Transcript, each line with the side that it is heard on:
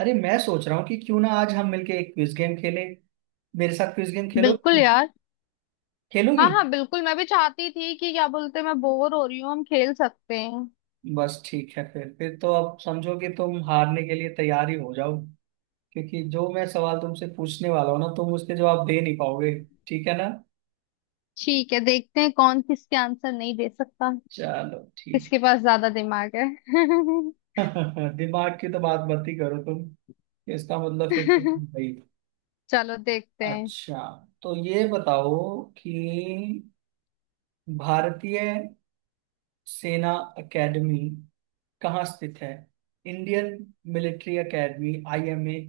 right: अरे मैं सोच रहा हूँ कि क्यों ना आज हम मिलके एक क्विज गेम खेलें। मेरे साथ क्विज गेम खेलो।
left: बिल्कुल यार।
right: खेलोगी?
left: हाँ हाँ बिल्कुल, मैं भी चाहती थी कि क्या बोलते हैं, मैं बोर हो रही हूँ, हम खेल सकते हैं।
right: बस ठीक है, फिर तो अब समझो कि तुम हारने के लिए तैयार ही हो जाओ, क्योंकि जो मैं सवाल तुमसे पूछने वाला हूँ ना, तुम उसके जवाब दे नहीं पाओगे। ठीक है ना?
left: ठीक है, देखते हैं कौन किसके आंसर नहीं दे सकता,
right: चलो ठीक।
left: किसके पास ज्यादा दिमाग है।
right: दिमाग की तो बात मत ही करो तुम। इसका मतलब फिर तो तुम भाई।
left: चलो देखते हैं।
right: अच्छा, तो ये बताओ कि भारतीय सेना एकेडमी कहाँ स्थित है? इंडियन मिलिट्री एकेडमी आईएमए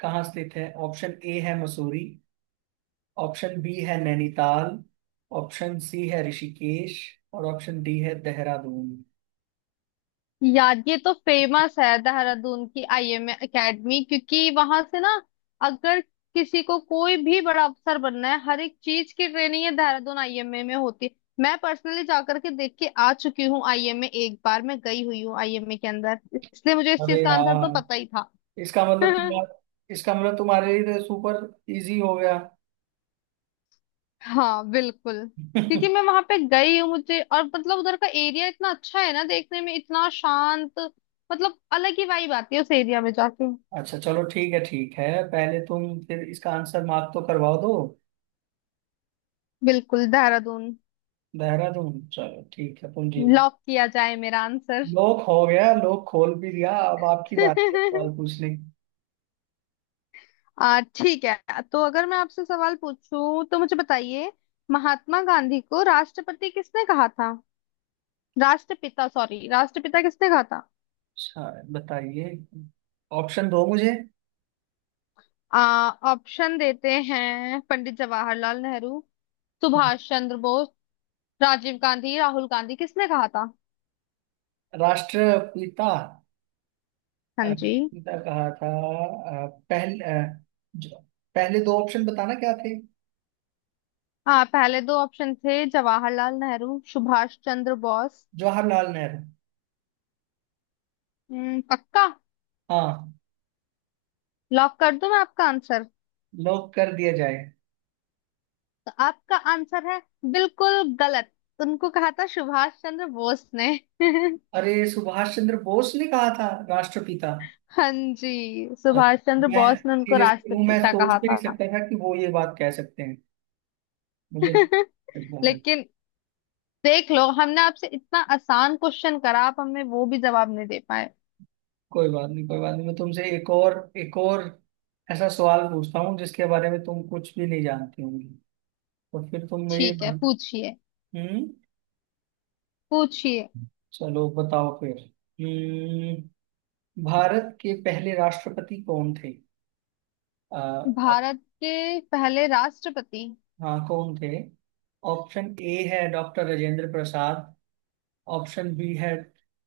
right: कहाँ स्थित है? ऑप्शन ए है मसूरी, ऑप्शन बी है नैनीताल, ऑप्शन सी है ऋषिकेश और ऑप्शन डी है देहरादून।
left: यार ये तो फेमस है, देहरादून की आईएम एकेडमी, क्योंकि वहां से ना अगर किसी को कोई भी बड़ा अफसर बनना है, हर एक चीज की ट्रेनिंग ये देहरादून आईएमए में होती है। मैं पर्सनली जाकर के देख के आ चुकी हूँ आईएमए, एक बार मैं गई हुई हूँ आईएमए के अंदर, इसलिए मुझे इस
right: अरे
left: चीज का आंसर तो पता
right: यार,
left: ही था।
right: इसका मतलब तुम्हारा, इसका मतलब तुम्हारे लिए तो सुपर इजी हो गया।
left: हाँ बिल्कुल। क्योंकि मैं वहां पे गई हूँ, मुझे और मतलब उधर का एरिया इतना अच्छा है ना देखने में, इतना शांत। मतलब अलग ही वाइब आती है उस एरिया में जाके।
right: अच्छा चलो ठीक है, ठीक है, पहले तुम फिर इसका आंसर मार्क तो करवा दो।
left: बिल्कुल, देहरादून।
right: देहरादून। चलो ठीक है, तुम जीत गए।
left: लॉक किया जाए मेरा आंसर।
right: लोक हो गया, लोक खोल भी दिया, अब आपकी बात है सवाल पूछने।
left: आ ठीक है, तो अगर मैं आपसे सवाल पूछूं तो मुझे बताइए, महात्मा गांधी को राष्ट्रपति किसने कहा था? राष्ट्रपिता, सॉरी, राष्ट्रपिता किसने कहा था?
right: अच्छा बताइए, ऑप्शन दो मुझे।
left: आ ऑप्शन देते हैं, पंडित जवाहरलाल नेहरू, सुभाष चंद्र बोस, राजीव गांधी, राहुल गांधी, किसने कहा था?
right: राष्ट्रपिता?
left: हाँ जी।
right: राष्ट्रपिता कहा था। अ, पहल, अ, जो, पहले दो ऑप्शन बताना क्या थे?
left: हाँ, पहले दो ऑप्शन थे जवाहरलाल नेहरू, सुभाष चंद्र बोस।
right: जवाहरलाल नेहरू।
left: पक्का?
right: हाँ।
left: लॉक कर दूं मैं आपका आंसर?
right: लॉक कर दिया जाए।
left: तो आपका आंसर है बिल्कुल गलत। उनको कहा था सुभाष चंद्र बोस ने।
right: अरे सुभाष चंद्र बोस ने कहा था राष्ट्रपिता?
left: हाँ जी,
right: और
left: सुभाष चंद्र
right: मैं
left: बोस ने उनको
right: सीरियसली हूँ, मैं
left: राष्ट्रपिता
right: सोच
left: कहा
right: भी नहीं
left: था।
right: सकता था कि वो ये बात कह सकते हैं मुझे।
left: लेकिन देख लो, हमने आपसे इतना आसान क्वेश्चन करा, आप हमें वो भी जवाब नहीं दे पाए।
right: कोई बात नहीं, कोई बात नहीं, मैं तुमसे एक और ऐसा सवाल पूछता हूँ जिसके बारे में तुम कुछ भी नहीं जानती होंगी। तो फिर तुम ये
left: ठीक है,
right: बना।
left: पूछिए।
right: हम्म।
left: पूछिए।
right: चलो बताओ फिर। हम्म। भारत के पहले राष्ट्रपति कौन थे? आप।
left: भारत के पहले राष्ट्रपति।
right: हाँ, कौन थे? ऑप्शन ए है doctor Rajendra Prasad, option B है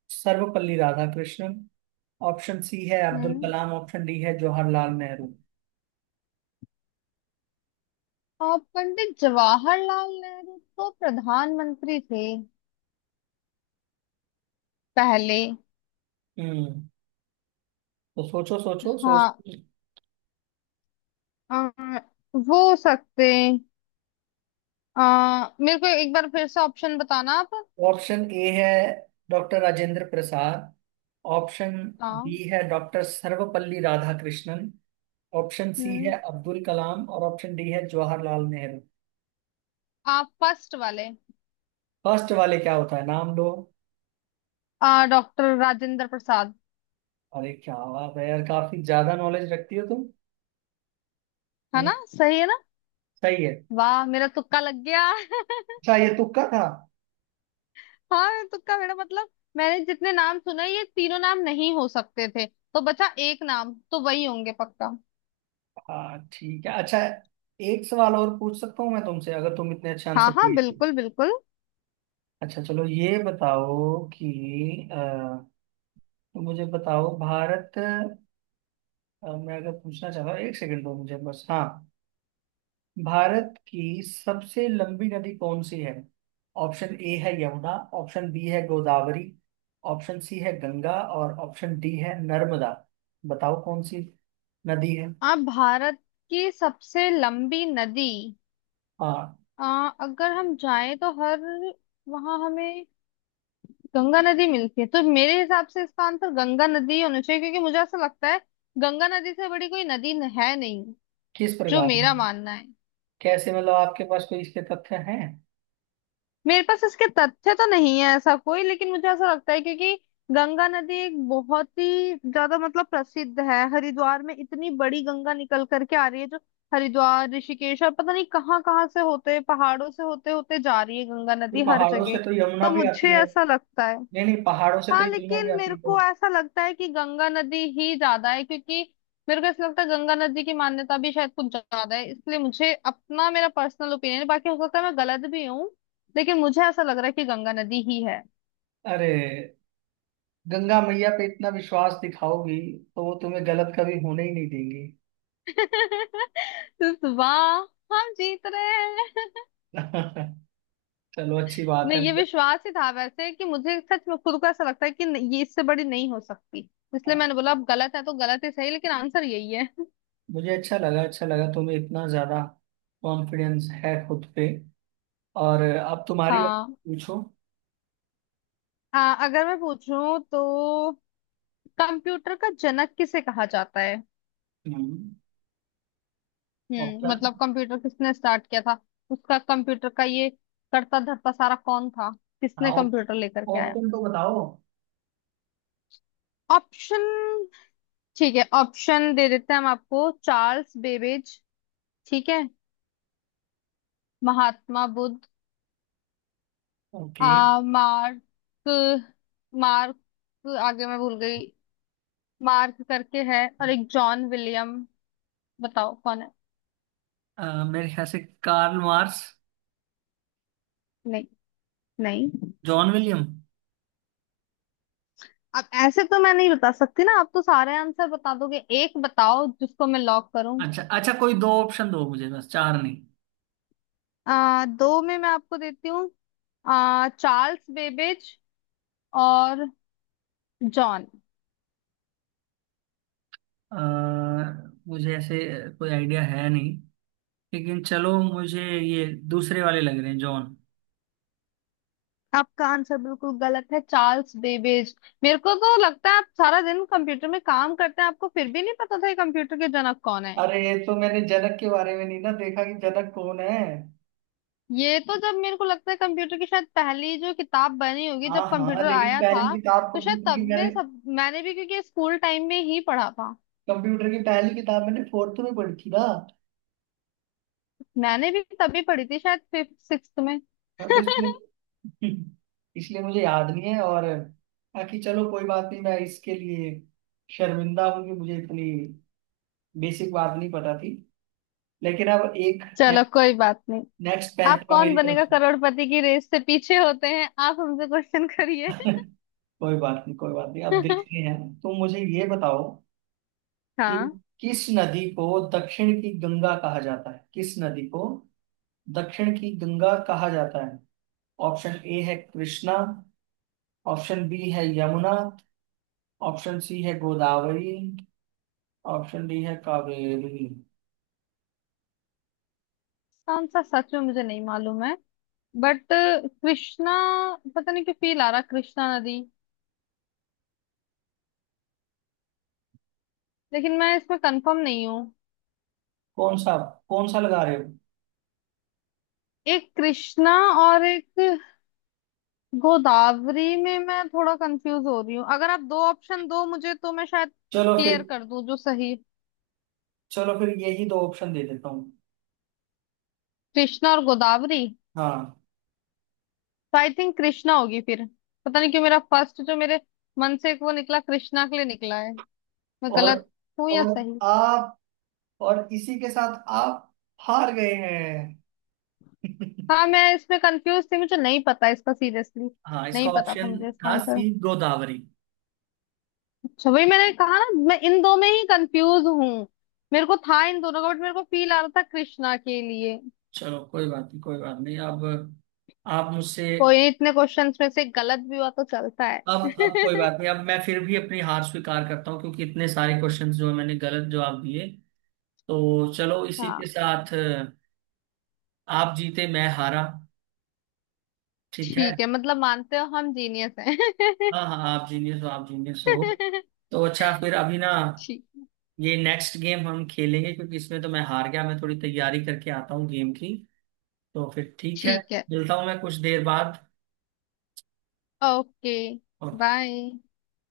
right: सर्वपल्ली राधाकृष्णन, ऑप्शन सी है अब्दुल
left: हम्म।
right: कलाम, ऑप्शन डी है जवाहरलाल नेहरू।
left: और पंडित जवाहरलाल नेहरू तो प्रधानमंत्री थे पहले।
right: हम्म। तो सोचो, सोचो, सोच।
left: हाँ। आ, वो सकते। मेरे को एक बार फिर से ऑप्शन बताना आप।
right: ऑप्शन ए है डॉक्टर राजेंद्र प्रसाद, ऑप्शन
left: हाँ।
right: बी है doctor Sarvepalli Radhakrishnan, option C
left: हम्म।
right: है अब्दुल कलाम और ऑप्शन डी है जवाहरलाल नेहरू।
left: आप फर्स्ट वाले।
right: फर्स्ट वाले क्या होता है, नाम लो।
left: डॉक्टर राजेंद्र प्रसाद।
right: अरे क्या बात है यार, काफी ज्यादा नॉलेज रखती हो तुम।
left: है
right: हम्म,
left: ना? सही है ना?
right: सही है।
left: वाह, मेरा तुक्का लग गया।
right: अच्छा, ये तुक्का था?
left: हाँ, मेरा तुक्का, मेरा मतलब मैंने जितने नाम सुने, ये तीनों नाम नहीं हो सकते थे, तो बचा एक नाम, तो वही होंगे पक्का।
right: हाँ ठीक है। अच्छा, एक सवाल और पूछ सकता हूँ मैं तुमसे, अगर तुम इतने अच्छे
left: हाँ
right: आंसर
left: हाँ
right: दिए थे।
left: बिल्कुल बिल्कुल।
right: अच्छा चलो ये बताओ कि तो मुझे बताओ भारत, मैं अगर पूछना चाहता हूँ, एक सेकंड दो मुझे बस। हाँ, भारत की सबसे लंबी नदी कौन सी है? ऑप्शन ए है यमुना, ऑप्शन बी है गोदावरी, ऑप्शन सी है गंगा और ऑप्शन डी है नर्मदा। बताओ कौन सी नदी है।
left: आप, भारत की सबसे लंबी नदी।
right: हाँ।
left: अगर हम जाएं तो हर वहाँ हमें गंगा नदी मिलती है, तो मेरे हिसाब से इसका आंसर गंगा नदी ही होना चाहिए, क्योंकि मुझे ऐसा लगता है गंगा नदी से बड़ी कोई नदी है नहीं।
right: किस
left: जो
right: प्रकार
left: मेरा
right: की?
left: मानना है।
right: कैसे मतलब, आपके पास कोई इसके तथ्य हैं?
left: मेरे पास इसके तथ्य तो नहीं है ऐसा कोई, लेकिन मुझे ऐसा लगता है, क्योंकि गंगा नदी एक बहुत ही ज्यादा मतलब प्रसिद्ध है, हरिद्वार में इतनी बड़ी गंगा निकल करके आ रही है जो हरिद्वार, ऋषिकेश और पता नहीं कहाँ कहाँ से होते, पहाड़ों से होते होते जा रही है गंगा
right: तो
left: नदी हर
right: पहाड़ों
left: जगह।
right: से तो यमुना
left: तो
right: भी आती
left: मुझे
right: है।
left: ऐसा लगता है।
right: नहीं नहीं, पहाड़ों से तो
left: हाँ
right: यमुना भी
left: लेकिन
right: आती
left: मेरे
right: है
left: को
right: तो।
left: ऐसा लगता है कि गंगा नदी ही ज्यादा है, क्योंकि मेरे को ऐसा लगता है गंगा नदी की मान्यता भी शायद कुछ ज्यादा है, इसलिए मुझे अपना, मेरा पर्सनल ओपिनियन है, बाकी हो सकता है मैं गलत भी हूँ, लेकिन मुझे ऐसा लग रहा है कि गंगा नदी ही है।
right: अरे, गंगा मैया पे इतना विश्वास दिखाओगी तो वो तुम्हें गलत कभी होने ही नहीं देंगी।
left: तो वाह, हम जीत रहे हैं।
right: चलो, अच्छी बात
left: नहीं,
right: है।
left: ये विश्वास ही था वैसे कि मुझे सच में खुद को ऐसा लगता है कि नहीं, ये इससे बड़ी नहीं हो सकती, इसलिए मैंने बोला अब गलत है तो गलत ही सही, लेकिन आंसर यही है।
right: मुझे अच्छा लगा, अच्छा लगा, तुम्हें इतना ज्यादा कॉन्फिडेंस है खुद पे। और अब तुम्हारी बात,
left: हाँ।
right: पूछो।
left: अगर मैं पूछूं तो कंप्यूटर का जनक किसे कहा जाता है?
right: हम्म।
left: हम्म,
right: ऑप्शन।
left: मतलब कंप्यूटर किसने स्टार्ट किया था, उसका कंप्यूटर का ये करता धरता सारा कौन था,
right: हाँ,
left: किसने कंप्यूटर लेकर के आया?
right: ऑप्शन तो बताओ।
left: ऑप्शन। ठीक है, ऑप्शन दे देते हैं हम आपको। चार्ल्स बेबेज, ठीक है। महात्मा बुद्ध।
right: ओके।
left: आ मार्क, मार्क, आगे मैं भूल गई। मार्क करके है, और एक जॉन विलियम। बताओ कौन है?
right: मेरे ख्याल से कार्ल मार्क्स।
left: नहीं, नहीं।
right: John William.
left: अब ऐसे तो मैं नहीं बता सकती ना, आप तो सारे आंसर बता दोगे, एक बताओ जिसको मैं लॉक करूं।
right: अच्छा अच्छा, कोई दो ऑप्शन दो मुझे, बस चार नहीं।
left: दो में मैं आपको देती हूँ। चार्ल्स बेबेज और जॉन।
right: अ, मुझे ऐसे कोई आइडिया है नहीं, लेकिन चलो मुझे ये दूसरे वाले लग रहे हैं, जॉन।
left: आपका आंसर बिल्कुल गलत है, चार्ल्स बेबेज। मेरे को तो लगता है आप सारा दिन कंप्यूटर में काम करते हैं, आपको फिर भी नहीं पता था ये कंप्यूटर के जनक कौन है।
right: अरे ये तो मैंने जनक के बारे में नहीं ना देखा कि जनक कौन है।
left: ये तो, जब मेरे को लगता है कंप्यूटर की शायद पहली जो किताब बनी होगी
right: हाँ
left: जब
right: हाँ,
left: कंप्यूटर
right: लेकिन
left: आया
right: पहली
left: था,
right: किताब
left: तो शायद
right: कंप्यूटर की
left: तब
right: मैंने,
left: में सब मैंने भी, क्योंकि स्कूल टाइम में ही पढ़ा था।
right: कंप्यूटर की पहली किताब मैंने फोर्थ में पढ़ी थी ना।
left: मैंने भी तभी पढ़ी थी, शायद फिफ्थ सिक्स्थ में।
right: हाँ, तो इसलिए। इसलिए मुझे याद नहीं है। और बाकी चलो कोई बात नहीं, मैं इसके लिए शर्मिंदा हूँ कि मुझे इतनी बेसिक बात नहीं पता थी। लेकिन अब
left: चलो कोई बात नहीं।
right: नेक्स्ट
left: आप
right: पैंतरा
left: कौन
right: मेरी तरफ
left: बनेगा करोड़पति की रेस से पीछे होते हैं, आप हमसे क्वेश्चन करिए।
right: से। कोई बात नहीं, कोई बात नहीं, अब देखते हैं। तुम मुझे ये बताओ कि
left: हाँ।
right: किस नदी को दक्षिण की गंगा कहा जाता है? किस नदी को दक्षिण की गंगा कहा जाता है? ऑप्शन ए है कृष्णा, ऑप्शन बी है यमुना, ऑप्शन सी है गोदावरी, ऑप्शन डी है कावेरी।
left: कौन सा, सच में मुझे नहीं मालूम है, बट कृष्णा। पता नहीं क्यों फील आ रहा कृष्णा नदी, लेकिन मैं इसमें कंफर्म नहीं हूँ।
right: कौन सा? कौन सा लगा रहे हो?
left: एक कृष्णा और एक गोदावरी में मैं थोड़ा कंफ्यूज हो रही हूँ। अगर आप दो ऑप्शन दो मुझे तो मैं शायद
right: चलो फिर,
left: क्लियर कर दूं जो सही।
right: चलो फिर यही दो ऑप्शन दे देता हूँ।
left: कृष्णा और गोदावरी।
right: हाँ।
left: तो आई थिंक कृष्णा होगी फिर। पता नहीं क्यों मेरा फर्स्ट जो मेरे मन से एक वो निकला, कृष्णा के लिए निकला है। मैं
right: और
left: गलत हूँ या
right: और
left: सही?
right: आप, और इसी के साथ आप हार गए हैं।
left: हाँ मैं इसमें कंफ्यूज थी, मुझे नहीं पता इसका सीरियसली,
right: हाँ, इसका
left: नहीं पता था
right: ऑप्शन
left: मुझे इसका
right: था
left: आंसर।
right: सी, गोदावरी।
left: अच्छा, वही मैंने कहा ना, मैं इन दो में ही कंफ्यूज हूँ। मेरे को था इन दोनों का, बट मेरे को फील आ रहा था कृष्णा के लिए।
right: चलो कोई बात नहीं, कोई बात नहीं, अब आप मुझसे।
left: कोई नहीं, इतने क्वेश्चंस में से गलत भी हुआ तो चलता है।
right: अब कोई बात नहीं, अब मैं फिर भी अपनी हार स्वीकार करता हूँ क्योंकि इतने सारे क्वेश्चंस जो है, मैंने गलत जवाब दिए। तो चलो इसी के
left: हाँ
right: साथ आप जीते, मैं हारा। ठीक है।
left: ठीक है, मतलब मानते हो हम जीनियस हैं।
right: हाँ हाँ, आप जीनियस हो, आप जीनियस हो। तो अच्छा, फिर अभी ना
left: ठीक।
right: ये नेक्स्ट गेम हम खेलेंगे, क्योंकि इसमें तो मैं हार गया। मैं थोड़ी तैयारी करके आता हूँ गेम की, तो फिर ठीक है।
left: ठीक है।
right: मिलता हूँ मैं कुछ देर बाद।
left: ओके। बाय।